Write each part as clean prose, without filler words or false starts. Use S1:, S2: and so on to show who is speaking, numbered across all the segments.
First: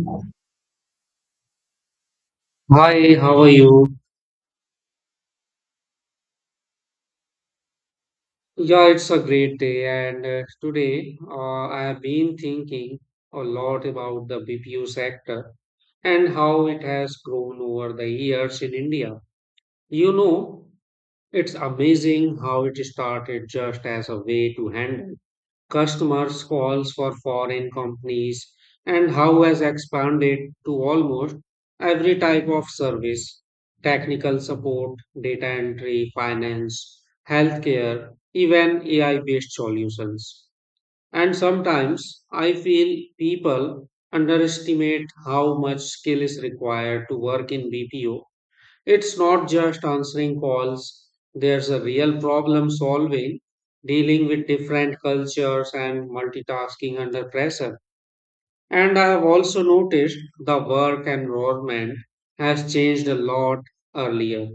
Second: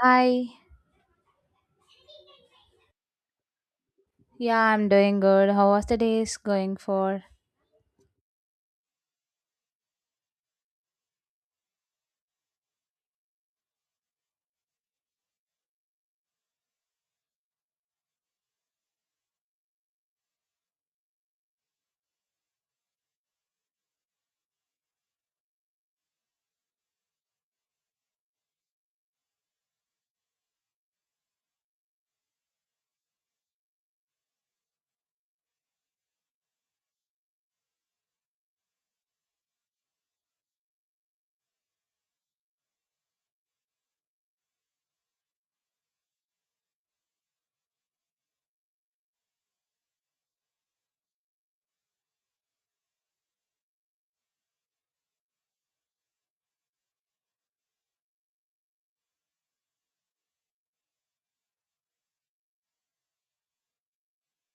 S1: Hi.
S2: Hi, how are you?
S1: Yeah, I'm doing good. How was the days going for?
S2: Yeah, it's a great day, and today I have been thinking a lot about the BPO sector and how it has grown over the years in India. You know, it's amazing how it started just as a way to handle customers calls for foreign companies and how has expanded to almost every type of service, technical support, data entry, finance, healthcare, even ai based solutions. And sometimes I feel people underestimate how much skill is required to work in bpo. It's not just answering calls, there's a real problem solving, dealing with different cultures and multitasking under pressure. And I have also noticed the work environment has changed a lot earlier.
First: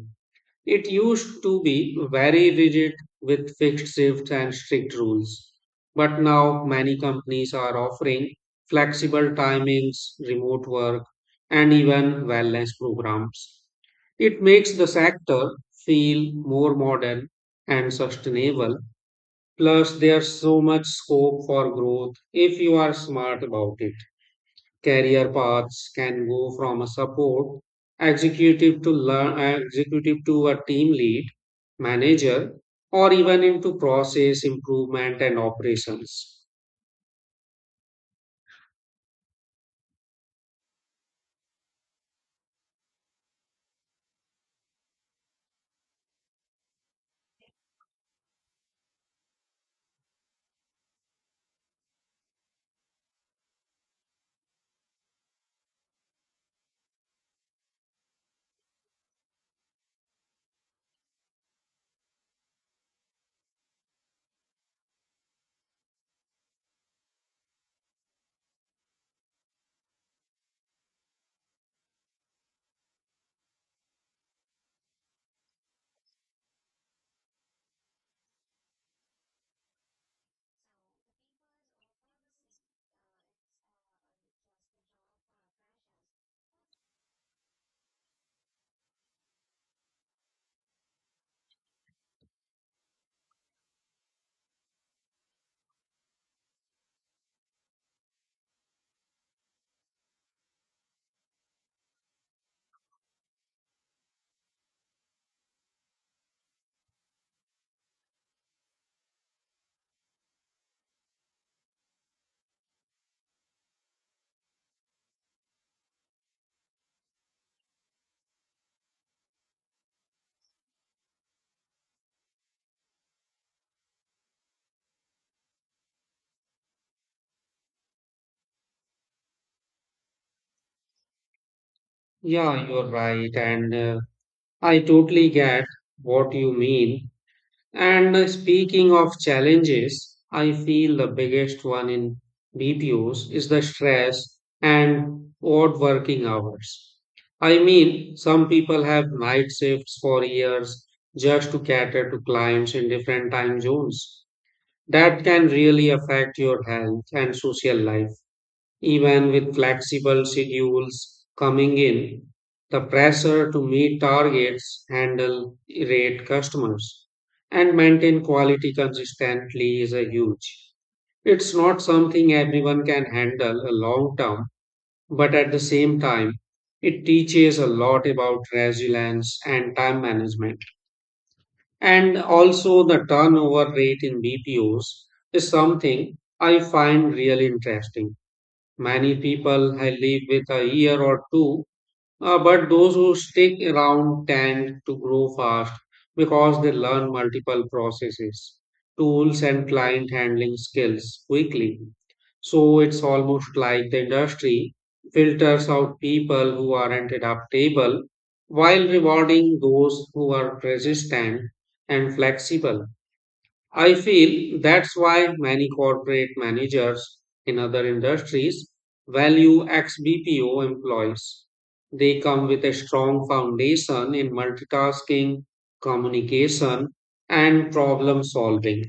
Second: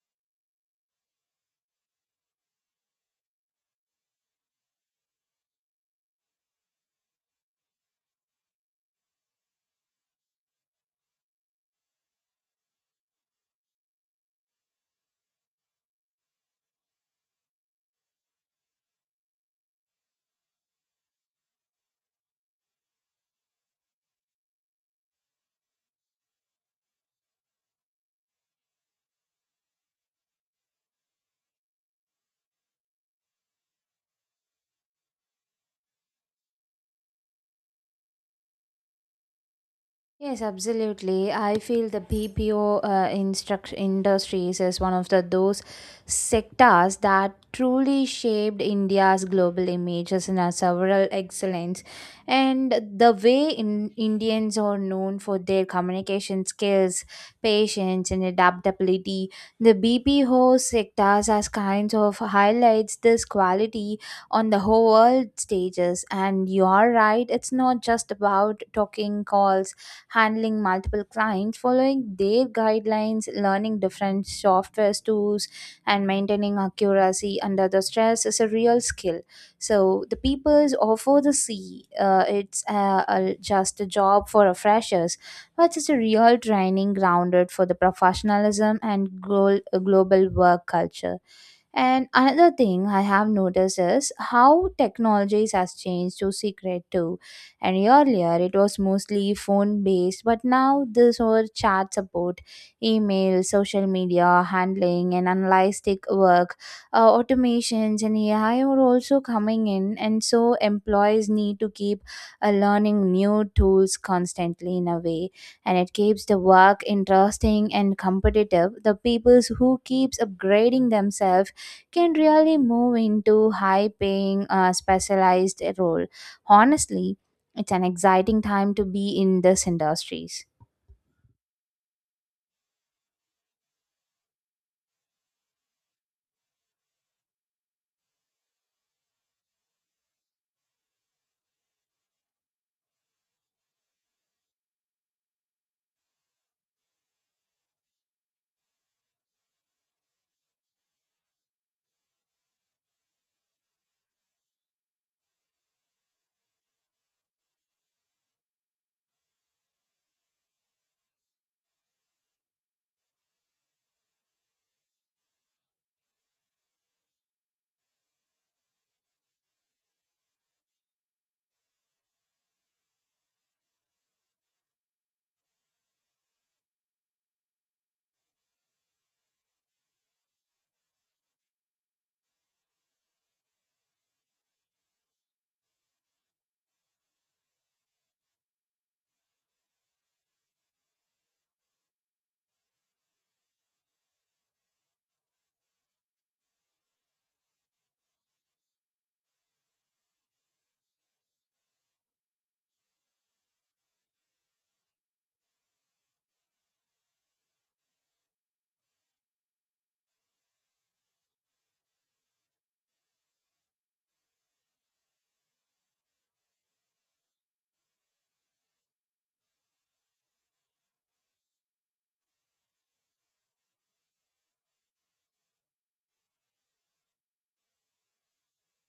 S2: It used to be very rigid with fixed shifts and strict rules, but now many companies are offering flexible timings, remote work, and even wellness programs. It makes the sector feel more modern and sustainable. Plus, there's so much scope for growth if you are smart about it. Career paths can go from a support executive to learn executive to a team lead, manager, or even into process improvement and operations.
S1: Yes, absolutely. I feel the BPO instruct industries is one of the those sectors that truly shaped India's global image as in a several excellence. And the way in Indians are known for their communication skills, patience, and adaptability, the BPO sectors as kinds of highlights this quality on the whole world stages. And you are right, it's not just about talking calls handling multiple clients, following their guidelines, learning different software tools, and maintaining accuracy under the stress is a real skill. So the peoples offer the C. It's a, just a job for a freshers, but it's a real training grounded for the professionalism and global work culture. And another thing I have noticed is how technologies has changed to secret too. And earlier it was mostly phone based, but now this whole chat support, email, social media handling, and analytic work, automations, and AI are also coming in. And so employees need to keep learning new tools constantly in a way, and it keeps the work interesting and competitive. The people who keeps upgrading themselves can really move into high paying specialized role. Honestly, it's an exciting time to be in this industries.
S2: Yeah, you're right. And I totally get what you mean. And speaking of challenges, I feel the biggest one in BPOs is the stress and odd working hours. I mean, some people have night shifts for years just to cater to clients in different time zones. That can really affect your health and social life. Even with flexible schedules coming in, the pressure to meet targets, handle rate customers, and maintain quality consistently is a huge. It's not something everyone can handle a long term, but at the same time, it teaches a lot about resilience and time management. And also, the turnover rate in BPOs is something I find really interesting. Many people I live with a year or two, but those who stick around tend to grow fast because they learn multiple processes, tools, and client handling skills quickly. So it's almost like the industry filters out people who aren't adaptable while rewarding those who are resistant and flexible. I feel that's why many corporate managers in other industries value ex BPO employees. They come with a strong foundation in multitasking, communication, and problem solving.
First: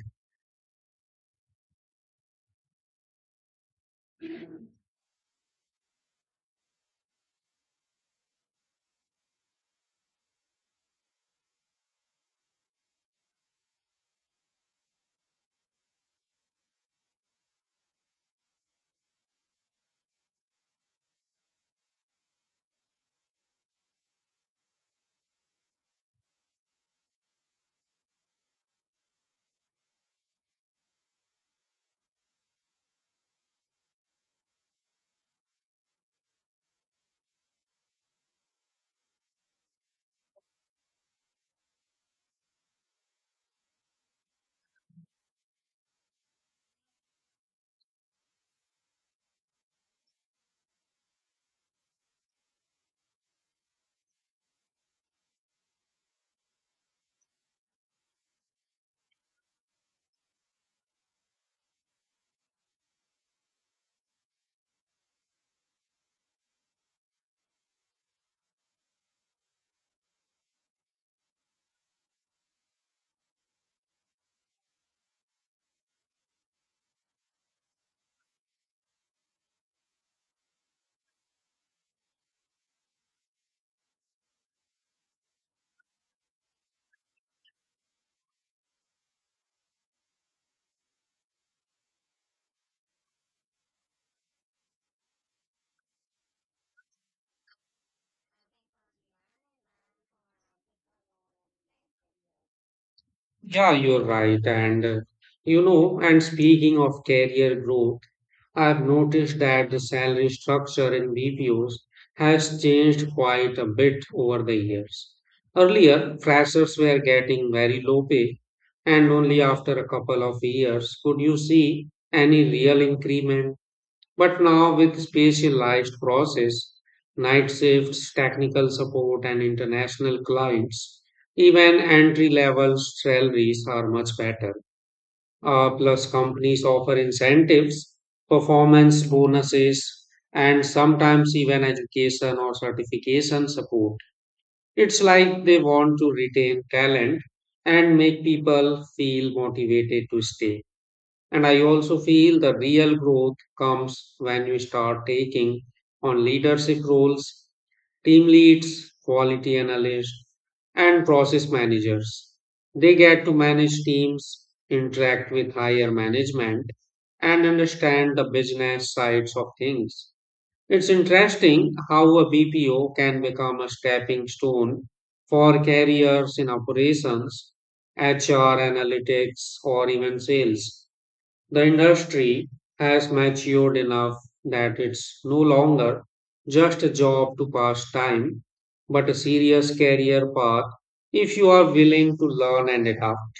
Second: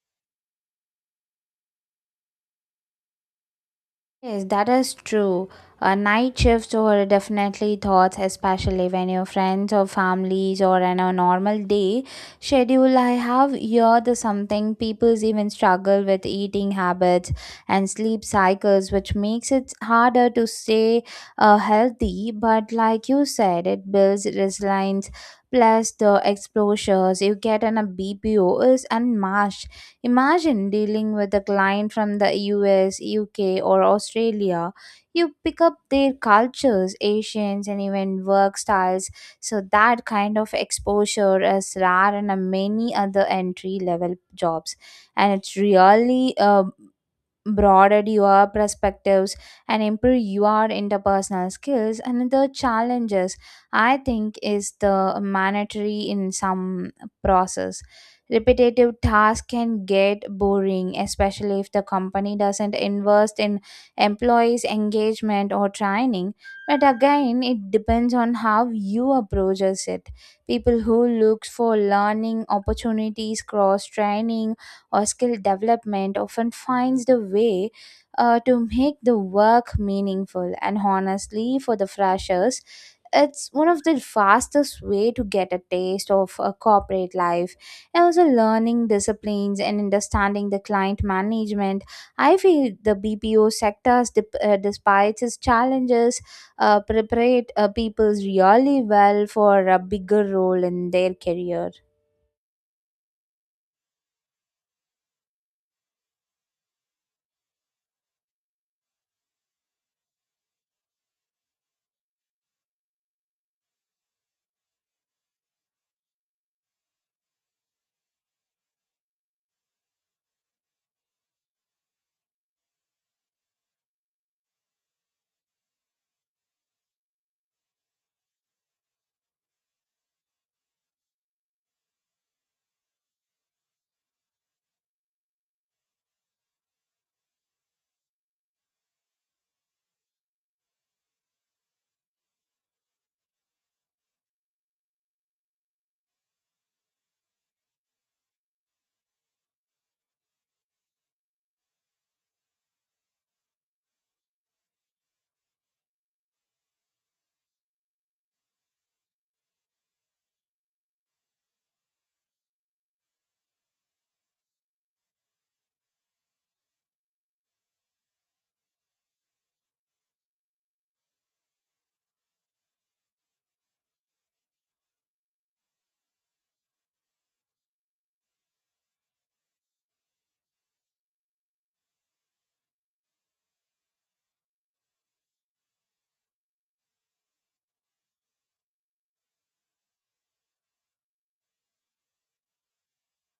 S1: Yes, that is true. Night shifts were definitely thoughts, especially when your friends or families or on a normal day schedule. I have heard the something people even struggle with eating habits and sleep cycles, which makes it harder to stay healthy. But like you said, it builds resilience. Plus the exposures you get in a BPO is unmatched. Imagine dealing with a client from the US, UK, or Australia. You pick up their cultures, Asians, and even work styles. So, that kind of exposure is rare in a many other entry level jobs. And it's really broaden your perspectives and improve your interpersonal skills. Another challenges I think is the mandatory in some process, repetitive tasks can get boring, especially if the company doesn't invest in employees engagement or training. But again it depends on how you approaches it. People who looks for learning opportunities, cross training or skill development often finds the way to make the work meaningful. And honestly, for the freshers, it's one of the fastest way to get a taste of a corporate life and also learning disciplines and understanding the client management. I feel the BPO sectors despite its challenges preparate people really well for a bigger role in their career.
S2: Yeah, you're right. And speaking of career growth, I've noticed that the salary structure in BPOs has changed quite a bit over the years. Earlier, freshers were getting very low pay, and only after a couple of years could you see any real increment. But now, with specialized process, night shifts, technical support, and international clients, even entry level salaries are much better. Plus, companies offer incentives, performance bonuses, and sometimes even education or certification support. It's like they want to retain talent and make people feel motivated to stay. And I also feel the real growth comes when you start taking on leadership roles, team leads, quality analysts, and process managers. They get to manage teams, interact with higher management, and understand the business sides of things. It's interesting how a BPO can become a stepping stone for careers in operations, HR analytics, or even sales. The industry has matured enough that it's no longer just a job to pass time, but a serious career path if you are willing to learn and adapt.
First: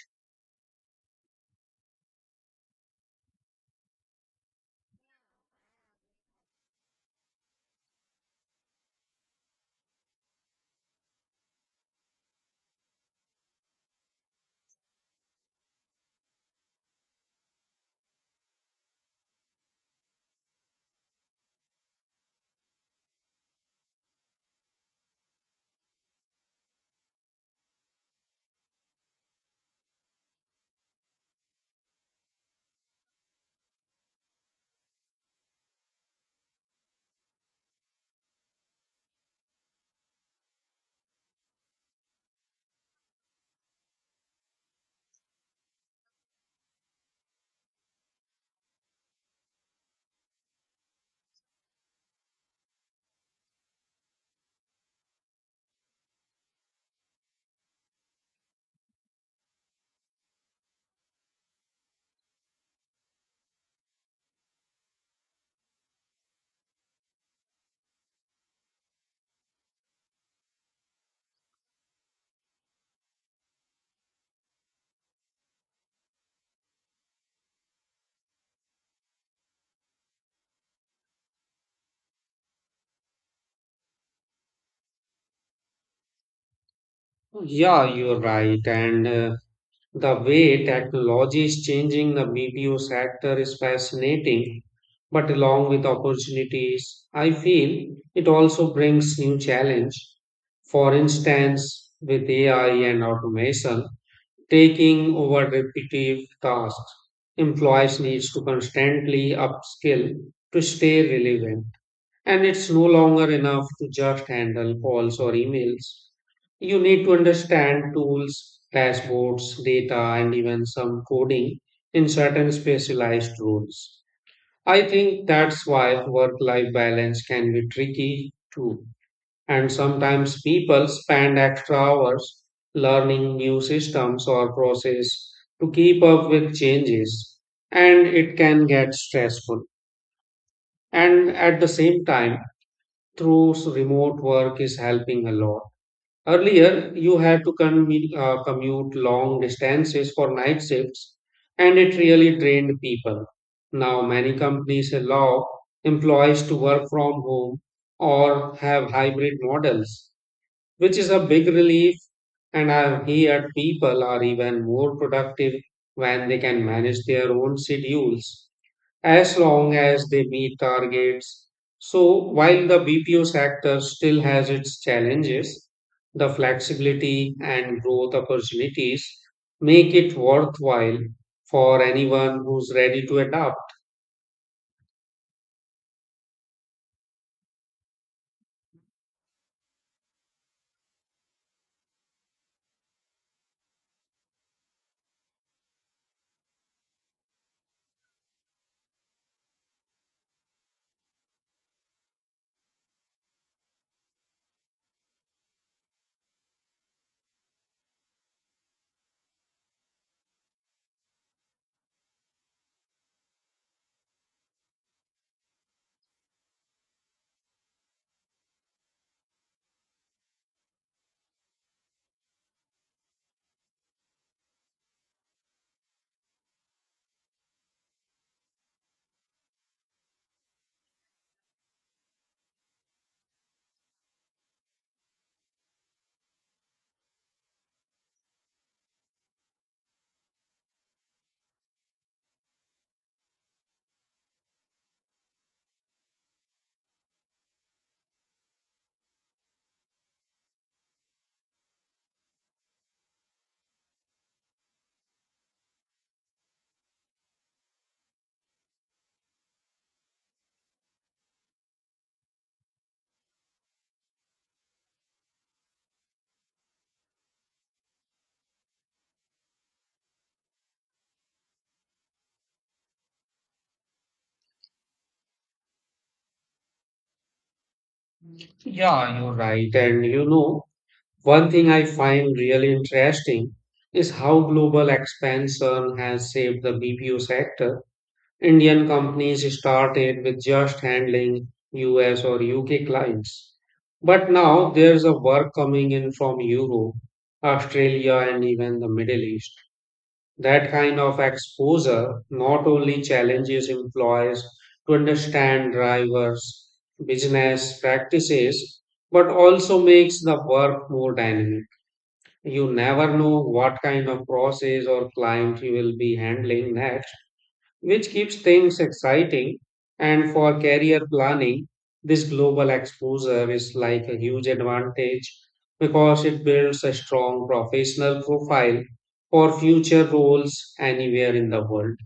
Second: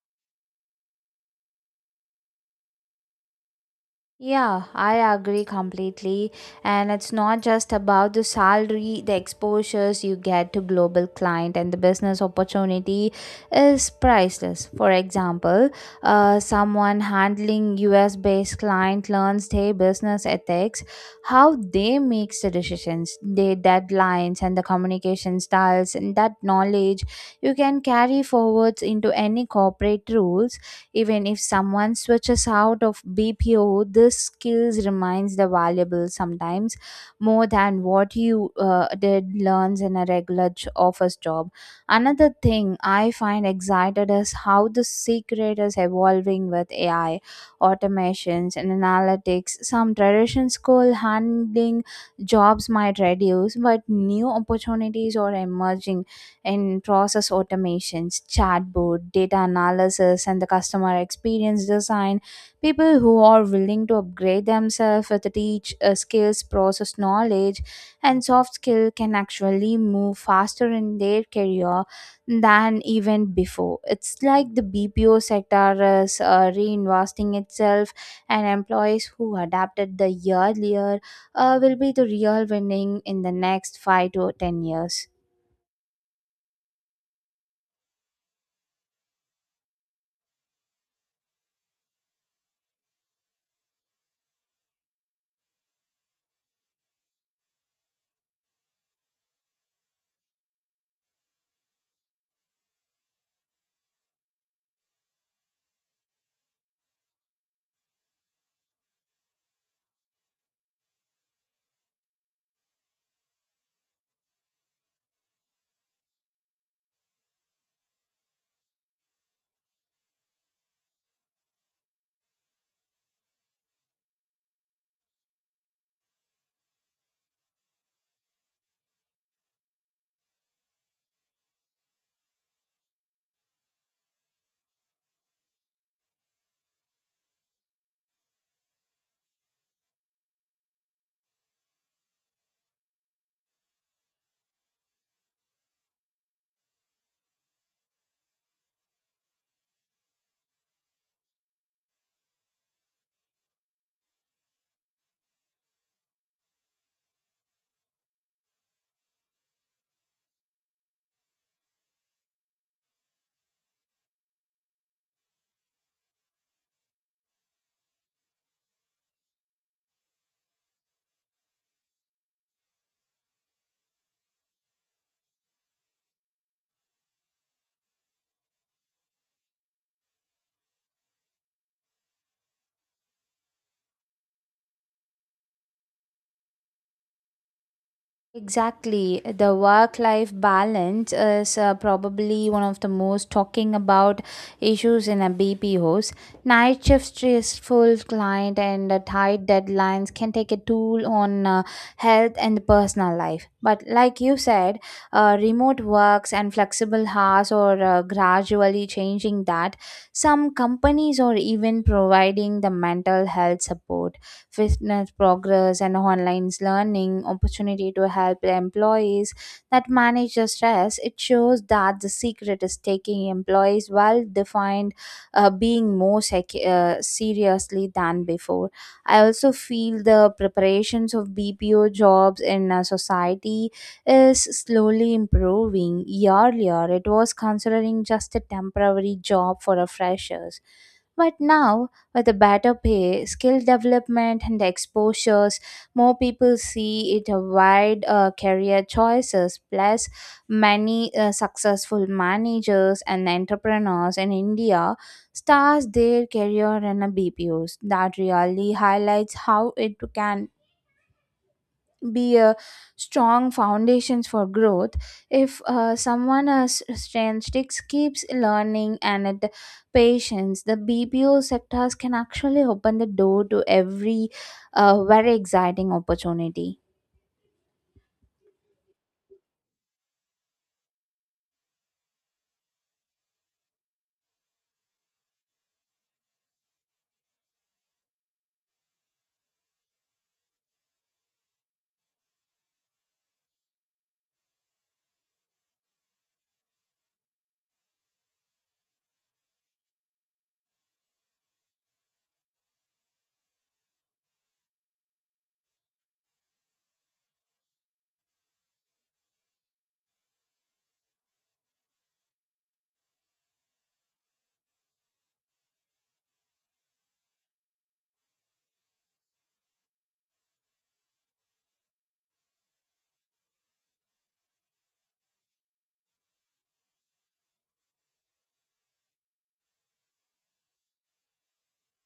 S1: Yeah, I agree completely. And it's not just about the salary, the exposures you get to global client and the business opportunity is priceless. For example, someone handling US based client learns their business ethics, how they makes the decisions, their deadlines and the communication styles, and that knowledge you can carry forwards into any corporate rules. Even if someone switches out of BPO, this skills remains the valuable, sometimes more than what you did learns in a regular office job. Another thing I find excited is how the secret is evolving with AI, automations, and analytics. Some traditional school handling jobs might reduce, but new opportunities are emerging in process automations, chatbot, data analysis, and the customer experience design. People who are willing to upgrade themselves with the teach skills, process knowledge, and soft skill can actually move faster in their career than even before. It's like the BPO sector is reinvesting itself, and employees who adapted the year earlier will be the real winning in the next 5 to 10 years.
S2: Yeah, you're right. And the way technology is changing the BPO sector is fascinating. But along with opportunities, I feel it also brings new challenge. For instance, with AI and automation, taking over repetitive tasks. Employees needs to constantly upskill to stay relevant. And it's no longer enough to just handle calls or emails. You need to understand tools, dashboards, data, and even some coding in certain specialized roles. I think that's why work life balance can be tricky too. And sometimes people spend extra hours learning new systems or process to keep up with changes, and it can get stressful. And at the same time, remote work is helping a lot. Earlier, you had to commute long distances for night shifts, and it really drained people. Now, many companies allow employees to work from home or have hybrid models, which is a big relief. And I've heard people are even more productive when they can manage their own schedules as long as they meet targets. So while the BPO sector still has its challenges, the flexibility and growth opportunities make it worthwhile for anyone who's ready to adapt.
S1: Exactly. The work life balance is probably one of the most talking about issues in a BPOs. Night shift stressful client and tight deadlines can take a toll on health and personal life. But like you said, remote works and flexible hours are gradually changing that. Some companies are even providing the mental health support, fitness progress and online learning opportunity to help employees that manage the stress. It shows that the secret is taking employees well defined being more seriously than before. I also feel the preparations of BPO jobs in society is slowly improving. Earlier it was considering just a temporary job for a freshers, but now, with a better pay, skill development, and exposures, more people see it a wide career choices. Plus, many successful managers and entrepreneurs in India start their career in a BPOs. That really highlights how it can be a strong foundations for growth if someone has strength sticks keeps learning and it patience, the BPO sectors can actually open the door to every very exciting opportunity.
S2: Yeah, you're right. One thing I find really interesting is how global expansion has shaped the BPO sector. Indian companies started with just handling US or UK clients. But now there's a work coming in from Europe, Australia, and even the Middle East. That kind of exposure not only challenges employees to understand drivers' business practices, but also makes the work more dynamic. You never know what kind of process or client you will be handling next, which keeps things exciting. And for career planning, this global exposure is like a huge advantage because it builds a strong professional profile for future roles anywhere in the world.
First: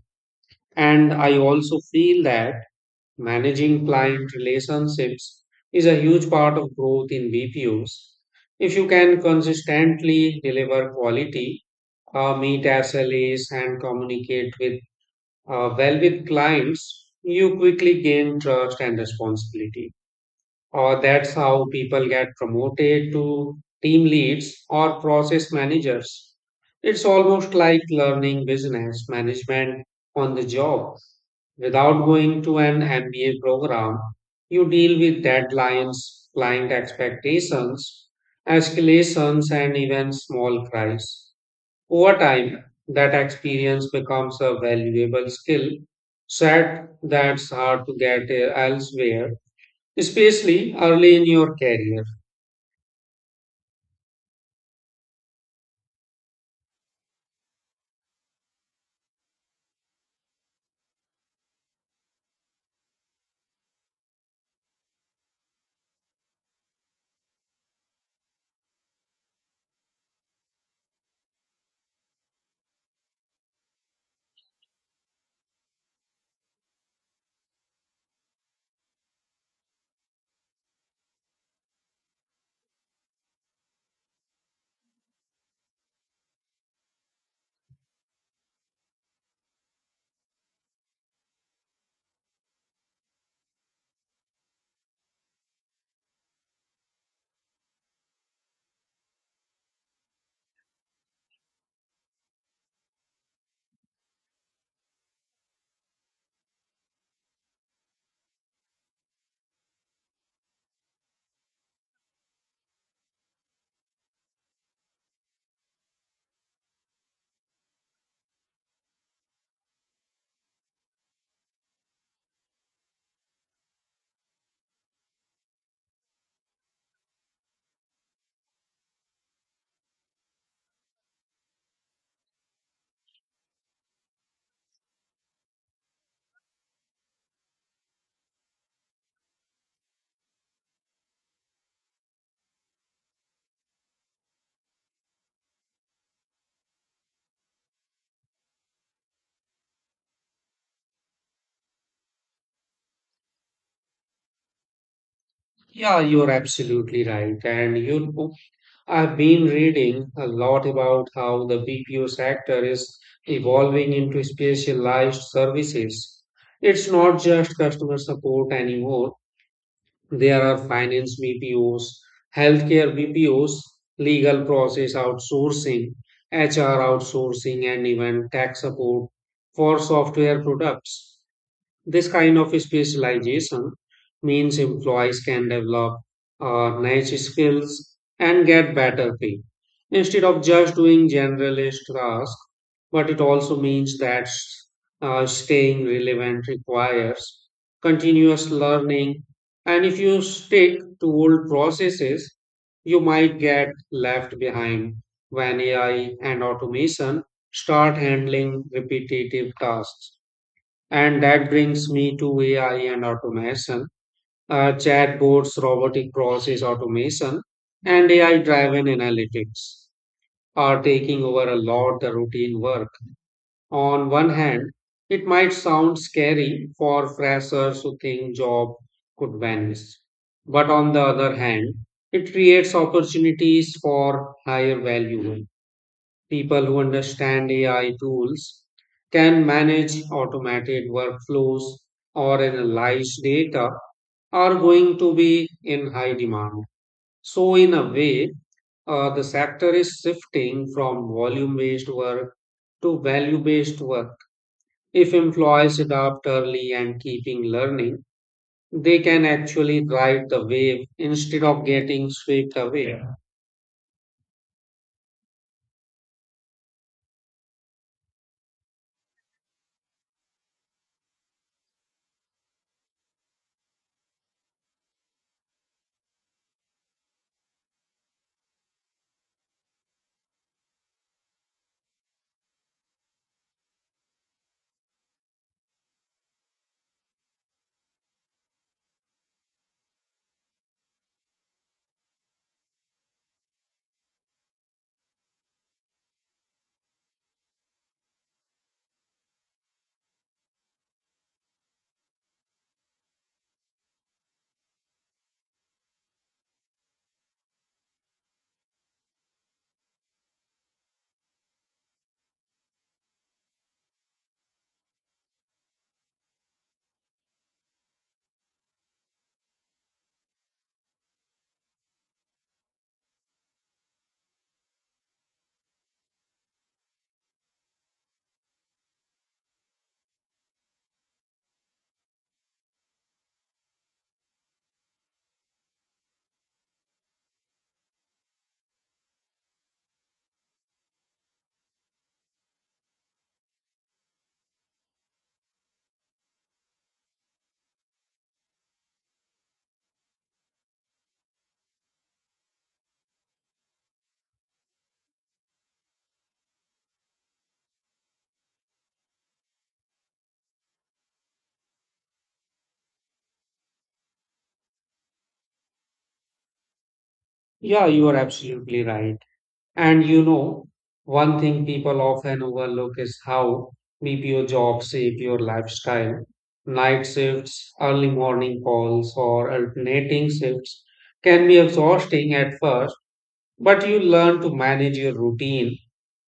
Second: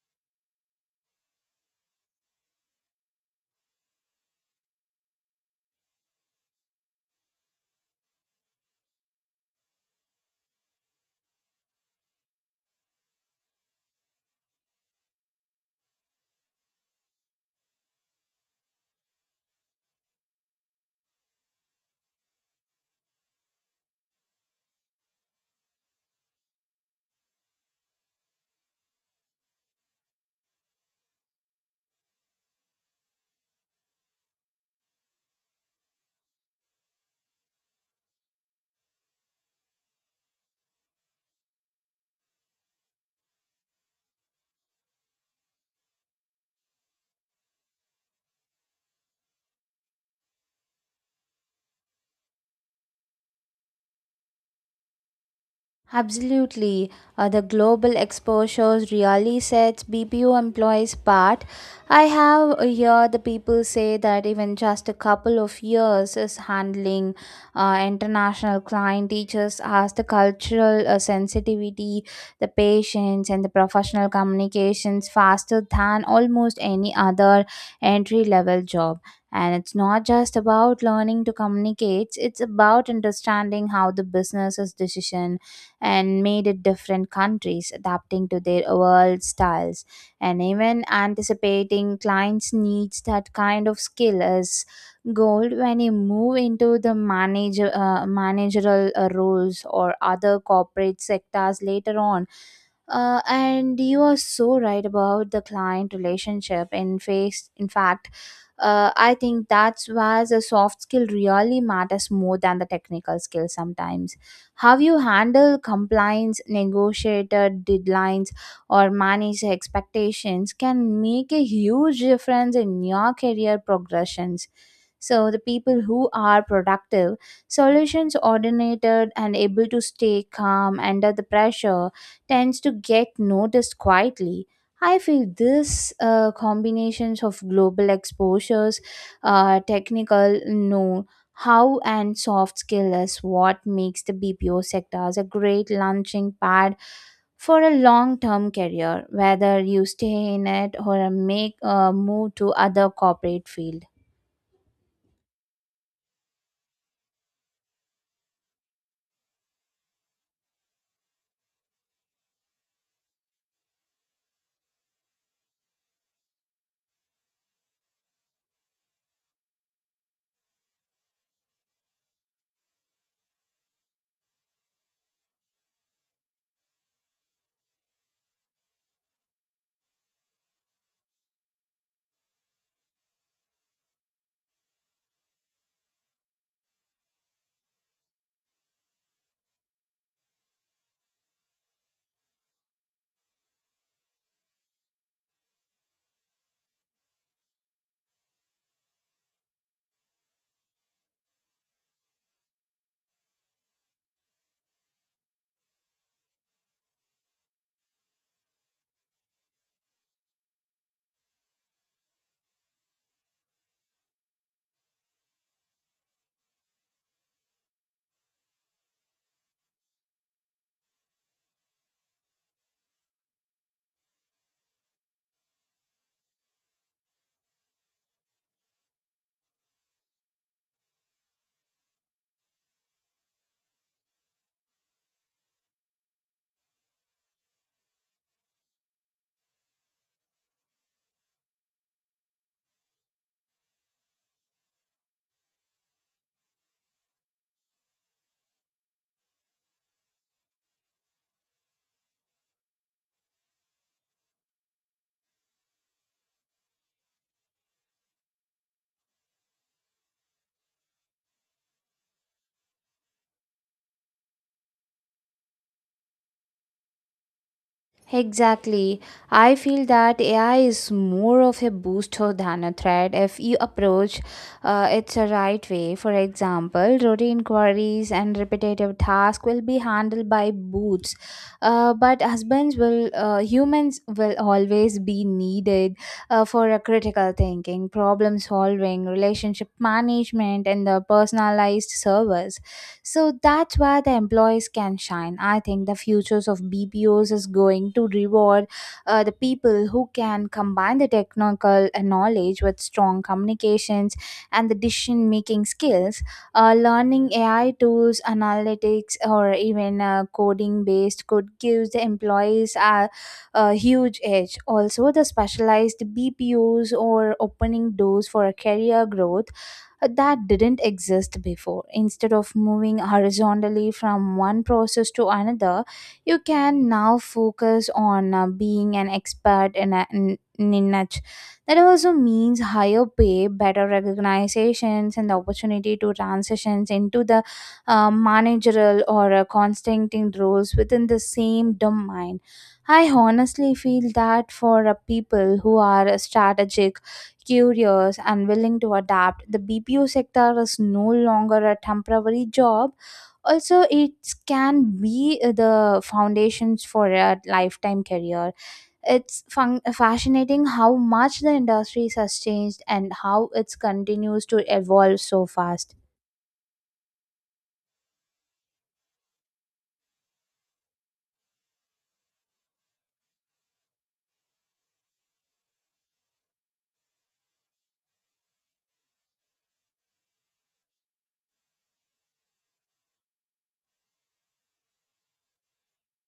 S2: And I also feel that managing client relationships is a huge part of growth in BPOs. If you can consistently deliver quality, meet SLAs and communicate with well with clients, you quickly gain trust and responsibility. Or that's how people get promoted to team leads or process managers. It's almost like learning business management on the job. Without going to an MBA program, you deal with deadlines, client expectations, escalations, and even small cries. Over time, that experience becomes a valuable skill set that's hard to get elsewhere, especially early in your career.
S1: Absolutely. The global exposure really sets BPO employees apart. I have heard the people say that even just a couple of years is handling international client teachers as the cultural sensitivity, the patience, and the professional communications faster than almost any other entry level job. And it's not just about learning to communicate, it's about understanding how the business's decision and made it different countries adapting to their world styles and even anticipating clients needs. That kind of skill is gold when you move into the managerial roles or other corporate sectors later on. And you are so right about the client relationship. In fact, I think that's where the soft skill really matters more than the technical skill sometimes. How you handle compliance, negotiated deadlines, or manage expectations can make a huge difference in your career progressions. So the people who are productive, solutions oriented and able to stay calm under the pressure tends to get noticed quietly. I feel this combinations of global exposures, technical know how and soft skill is what makes the BPO sectors a great launching pad for a long-term career, whether you stay in it or make a move to other corporate field.
S2: Yeah, you're absolutely right. I've been reading a lot about how the BPO sector is evolving into specialized services. It's not just customer support anymore. There are finance BPOs, healthcare BPOs, legal process outsourcing, HR outsourcing, and even tax support for software products. This kind of specialization means employees can develop niche skills and get better pay instead of just doing generalist tasks. But it also means that staying relevant requires continuous learning. And if you stick to old processes, you might get left behind when AI and automation start handling repetitive tasks. And that brings me to AI and automation. Chatbots, robotic process automation, and AI driven analytics are taking over a lot the routine work. On one hand, it might sound scary for freshers who think job could vanish. But on the other hand, it creates opportunities for higher value work. People who understand AI tools, can manage automated workflows or analyze data are going to be in high demand. So, in a way, the sector is shifting from volume based work to value based work. If employees adopt early and keeping learning, they can actually ride the wave instead of getting swept away.
S1: Exactly. I feel that AI is more of a booster than a threat if you approach it the right way. For example, routine queries and repetitive tasks will be handled by boots, but husbands will humans will always be needed for a critical thinking, problem solving, relationship management, and the personalized service. So that's where the employees can shine. I think the futures of BPOs is going to reward the people who can combine the technical knowledge with strong communications and the decision making skills. Learning AI tools, analytics, or even coding based could give the employees a huge edge. Also, the specialized BPOs or opening doors for a career growth that didn't exist before. Instead of moving horizontally from one process to another, you can now focus on being an expert in a in a niche. That also means higher pay, better recognitions, and the opportunity to transitions into the managerial or constraining roles within the same domain. I honestly feel that for people who are strategic, curious, and willing to adapt. The BPO sector is no longer a temporary job. Also, it can be the foundations for a lifetime career. It's fascinating how much the industry has changed and how it continues to evolve so fast.
S2: Yeah, you are absolutely right. And you know, one thing people often overlook is how BPO jobs shape your lifestyle. Night shifts, early morning calls, or alternating shifts can be exhausting at first, but you learn to manage your routine,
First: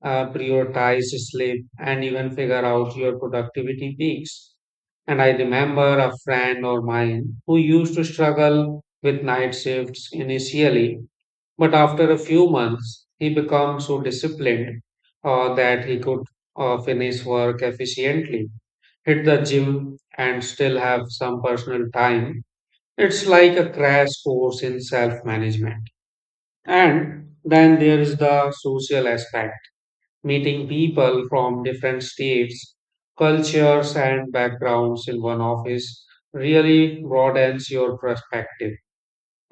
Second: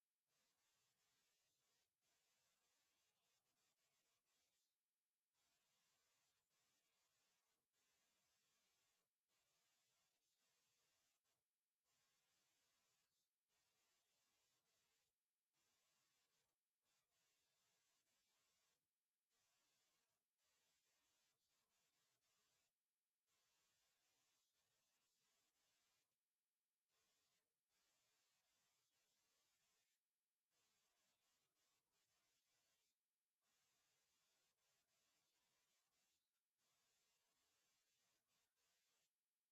S2: prioritize sleep, and even figure out your productivity peaks. And I remember a friend of mine who used to struggle with night shifts initially but after a few months, he became so disciplined that he could finish work efficiently, hit the gym, and still have some personal time. It's like a crash course in self management. And then there is the social aspect, meeting people from different states, cultures, and backgrounds in one office really broadens your perspective.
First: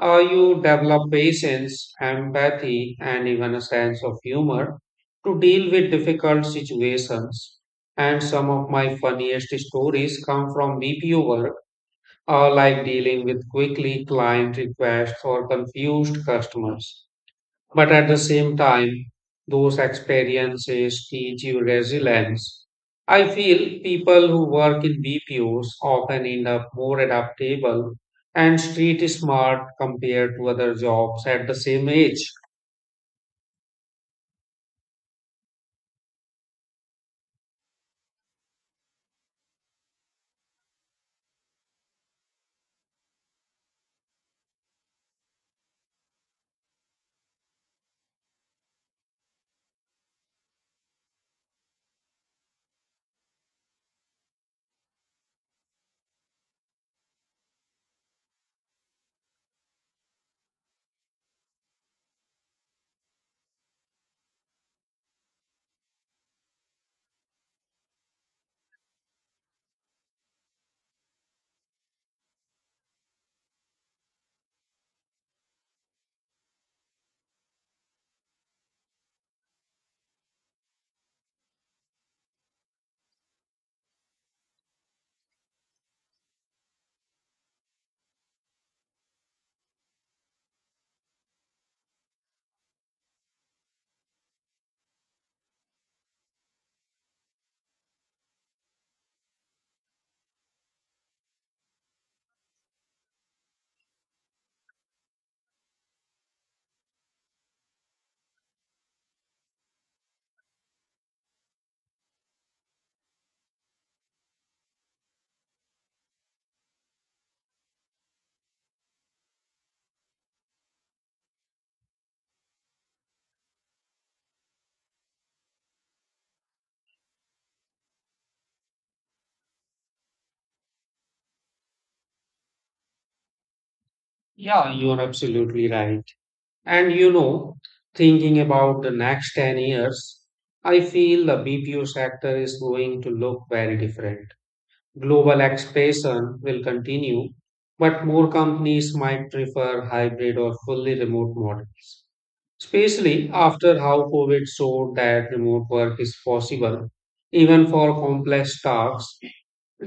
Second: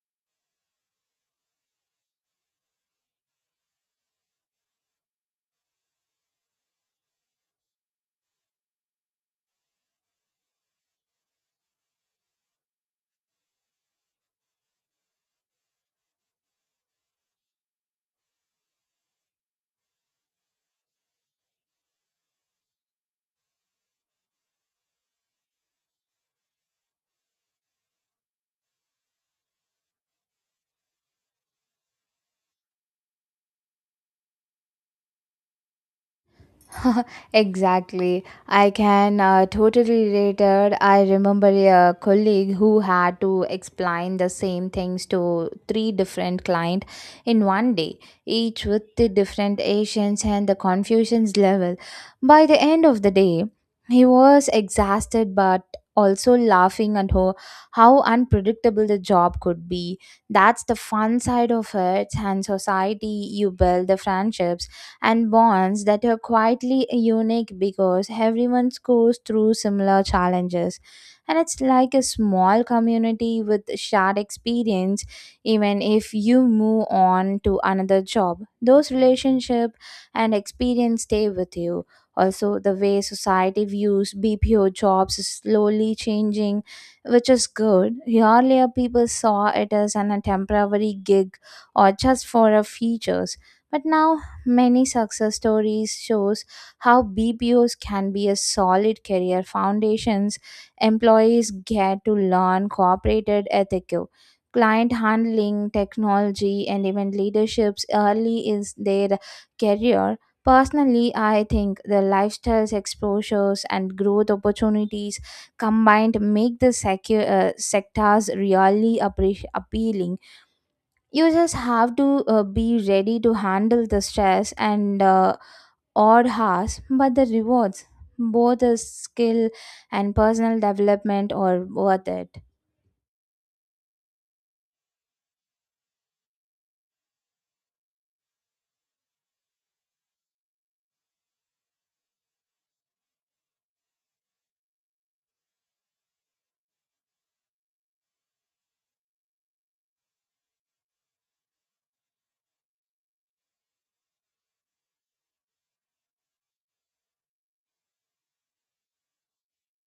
S2: You develop patience, empathy, and even a sense of humor to deal with difficult situations. And some of my funniest stories come from BPO work, like dealing with quickly client requests or confused customers. But at the same time, those experiences teach you resilience. I feel people who work in BPOs often end up more adaptable and street smart compared to other jobs at the same age.
S1: Exactly. I can totally relate it. I remember a colleague who had to explain the same things to three different clients in one day, each with the different Asians and the confusions level. By the end of the day, he was exhausted but also laughing at how unpredictable the job could be. That's the fun side of it, and society you build the friendships and bonds that are quietly unique because everyone goes through similar challenges. And it's like a small community with shared experience, even if you move on to another job. Those relationships and experience stay with you. Also, the way society views BPO jobs is slowly changing, which is good. Earlier, people saw it as a temporary gig or just for a features. But now many success stories shows how BPOs can be a solid career foundations. Employees get to learn corporate ethics, client handling, technology, and even leaderships early in their career. Personally, I think the lifestyles exposures and growth opportunities combined make the sectors really appealing. You just have to be ready to handle the stress and odd hours, but the rewards, both the skill and personal development, are worth it.
S2: Yeah, you're absolutely right. And you know, thinking about the next 10 years, I feel the BPO sector is going to look very different. Global expansion will continue, but more companies might prefer hybrid or fully remote models, especially after how COVID showed that remote work is possible, even for complex tasks.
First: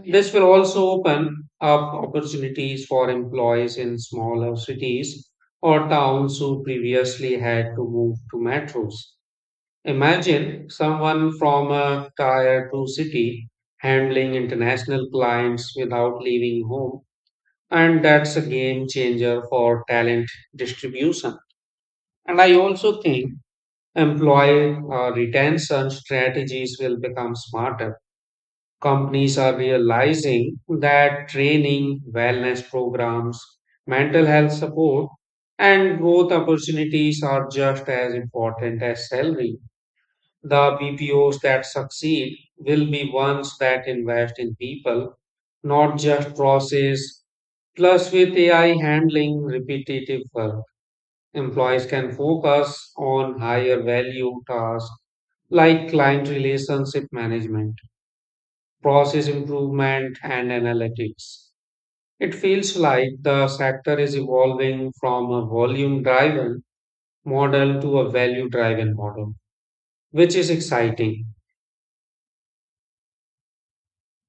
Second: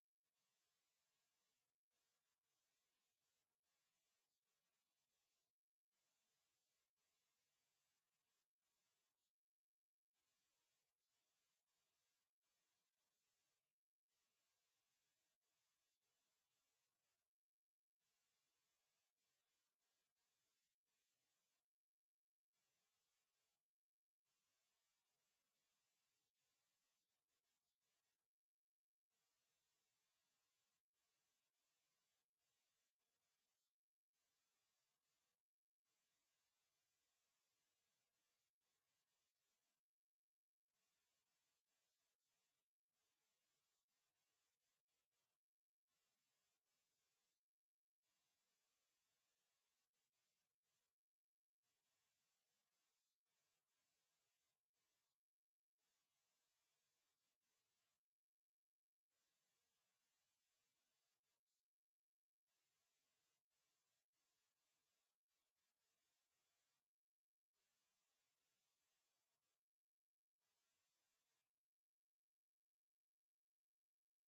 S2: This will also open up opportunities for employees in smaller cities or towns who previously had to move to metros. Imagine someone from a tier 2 city handling international clients without leaving home, and that's a game changer for talent distribution. And I also think employee retention strategies will become smarter. Companies are realizing that training, wellness programs, mental health support, and growth opportunities are just as important as salary. The BPOs that succeed will be ones that invest in people, not just process. Plus, with AI handling repetitive work, employees can focus on higher value tasks like client relationship management, process improvement, and analytics. It feels like the sector is evolving from a volume driven model to a value driven model, which is exciting.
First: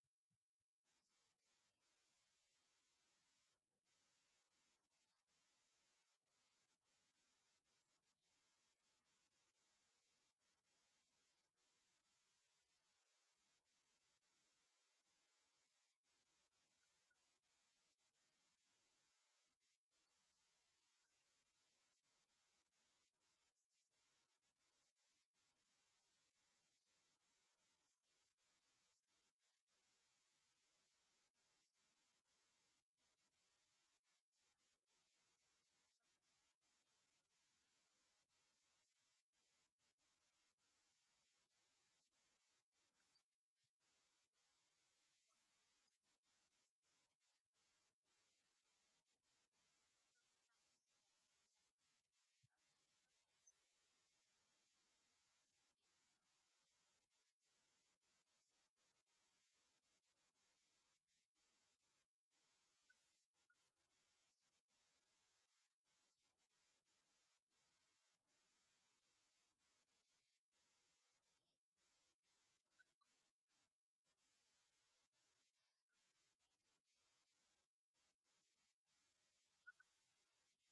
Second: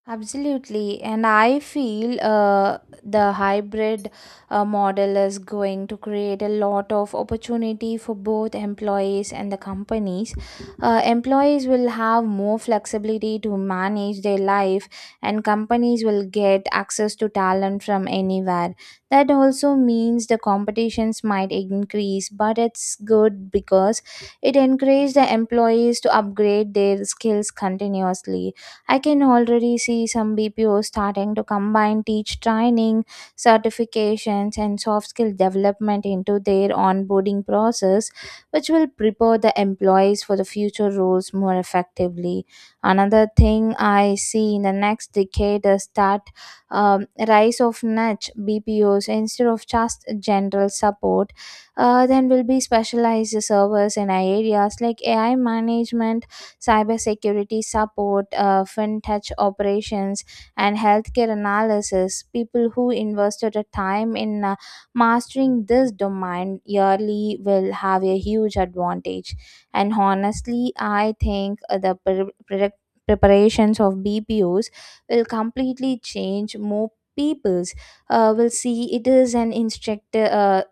S1: Absolutely, and I feel the hybrid model is going to create a lot of opportunity for both employees and the companies. Employees will have more flexibility to manage their life, and companies will get access to talent from anywhere. That also means the competitions might increase, but it's good because it encourages the employees to upgrade their skills continuously. I can already see some BPOs starting to combine teach training, certifications, and soft skill development into their onboarding process, which will prepare the employees for the future roles more effectively. Another thing I see in the next decade is that rise of niche BPOs instead of just general support. Then will be specialized servers in areas like AI management, cybersecurity support, fintech operations, and healthcare analysis. People who invested a time in mastering this domain yearly will have a huge advantage. And honestly, I think The preparations of BPOs will completely change more people's will see it is an instructor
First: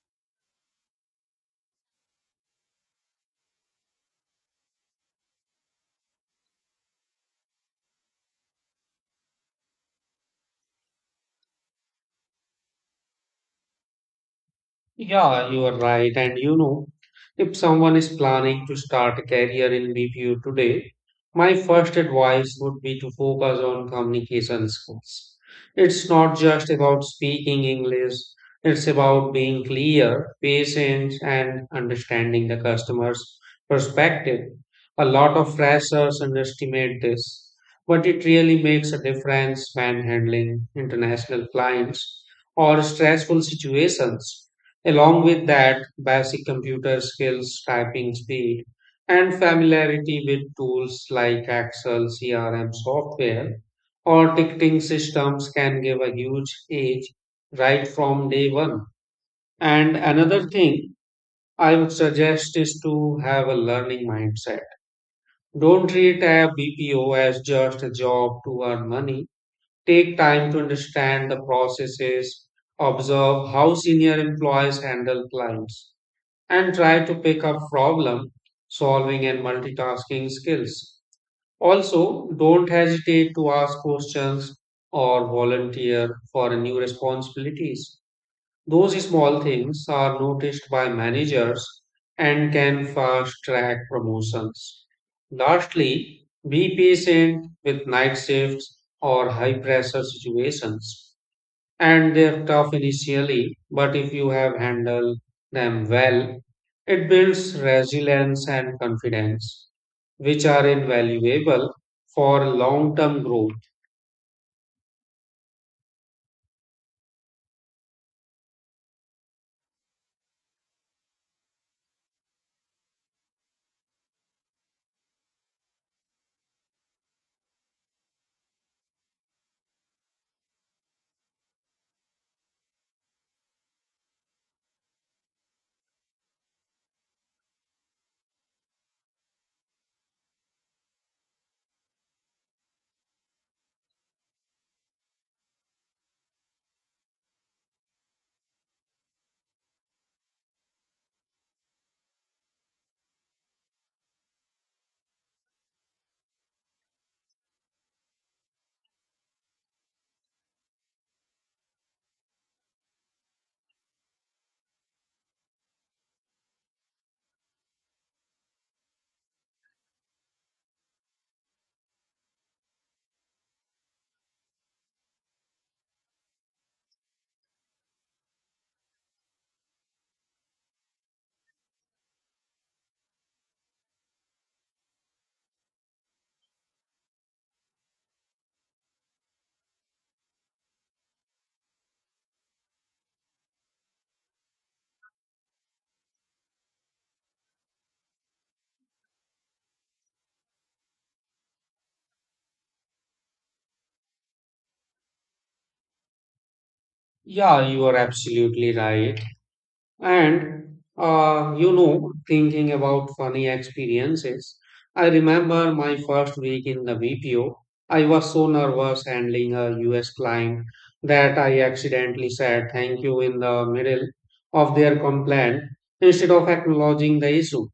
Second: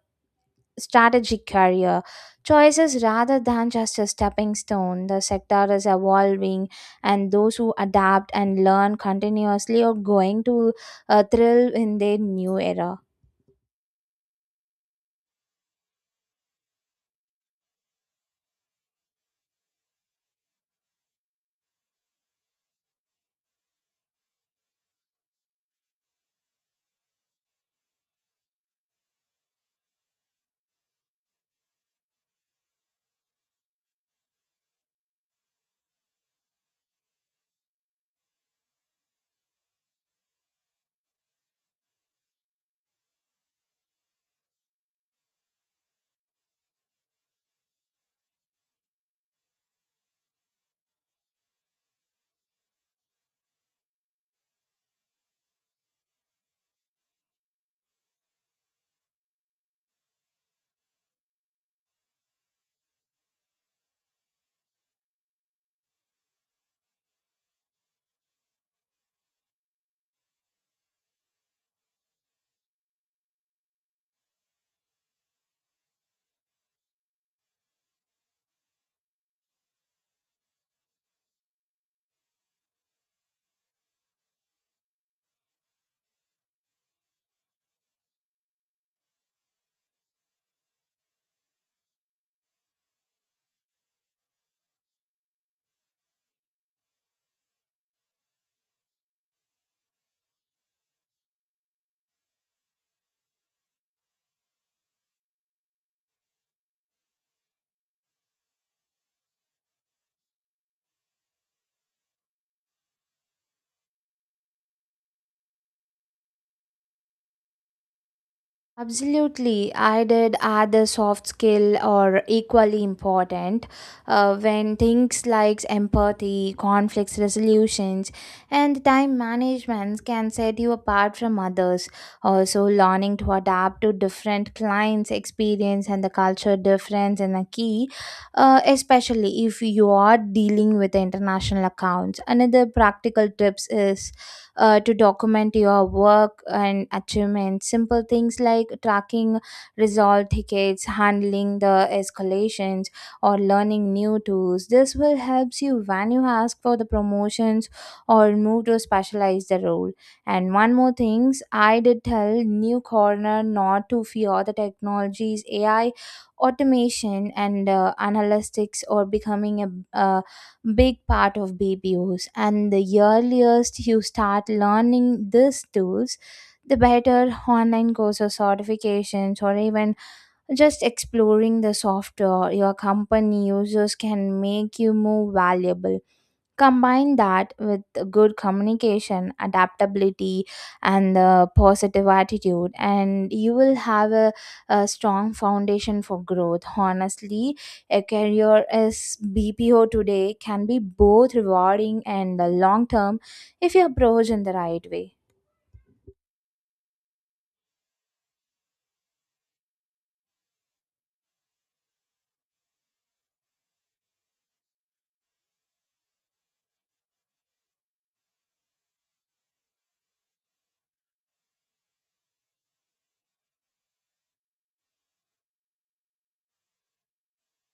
S1: strategic career choices rather than just a stepping stone. The sector is evolving, and those who adapt and learn continuously are going to thrill in their new era.
S2: Yeah, you are right. If someone is planning to start a career in BPO today, my first advice would be to focus on communication skills. It's not just about speaking English, it's about being clear, patient, and understanding the customer's perspective. A lot of freshers underestimate this, but it really makes a difference when handling international clients or stressful situations. Along with that, basic computer skills, typing speed, and familiarity with tools like Excel, CRM software, or ticketing systems can give a huge edge right from day one. And another thing I would suggest is to have a learning mindset. Don't treat a BPO as just a job to earn money. Take time to understand the processes, observe how senior employees handle clients and try to pick up problem solving and multitasking skills. Also, don't hesitate to ask questions or volunteer for new responsibilities. Those small things are noticed by managers and can fast track promotions. Lastly, be patient with night shifts or high pressure situations and they're tough initially, but if you have handled them well, it builds resilience and confidence, which are invaluable for long term growth.
S1: Absolutely. I did add the soft skill or equally important when things like empathy, conflict resolutions, and time management can set you apart from others. Also, learning to adapt to different clients' experience and the culture difference in a key, especially if you are dealing with international accounts. Another practical tips is to document your work and achievements. Simple things like tracking resolved tickets, handling the escalations, or learning new tools. This will help you when you ask for the promotions or move to specialize the role. And one more things, I did tell New Corner not to fear the technologies, AI, automation, and analytics or becoming a big part of BPOs, and the earliest you start learning these tools, the better. Online courses, certifications, or even just exploring the software your company uses can make you more valuable. Combine that with good communication, adaptability, and the positive attitude, and you will have a strong foundation for growth. Honestly, a career as BPO today can be both rewarding and long term if you approach in the right way.
S2: Yeah, you are absolutely right. And thinking about funny experiences, I remember my first week in the BPO. I was so nervous handling a US client that I accidentally said thank you in the middle of their complaint instead of acknowledging the issue.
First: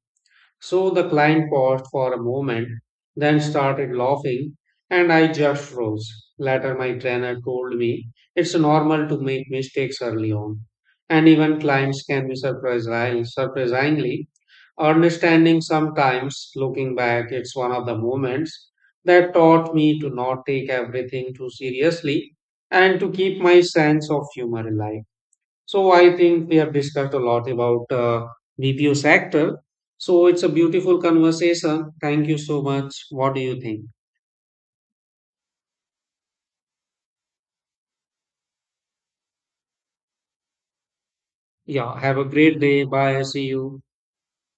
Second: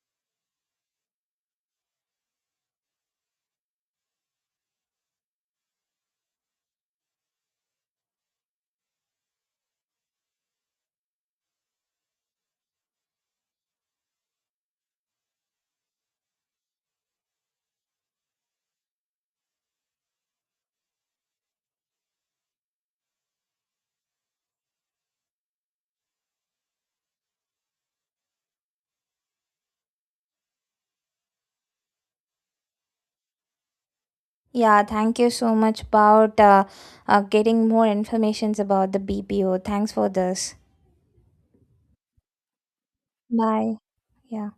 S2: So the client paused for a moment, then started laughing, and I just froze. Later, my trainer told me it's normal to make mistakes early on, and even clients can be surprising, surprisingly understanding sometimes. Looking back, it's one of the moments that taught me to not take everything too seriously and to keep my sense of humor alive. So I think we have discussed a lot about BPO sector. So it's a beautiful conversation. Thank you so much. What do you think?
S1: Yeah, thank you so much about getting more informations about the BPO. Thanks for this.
S2: Yeah, have a great day. Bye. See
S1: Bye.
S2: you.
S1: Yeah.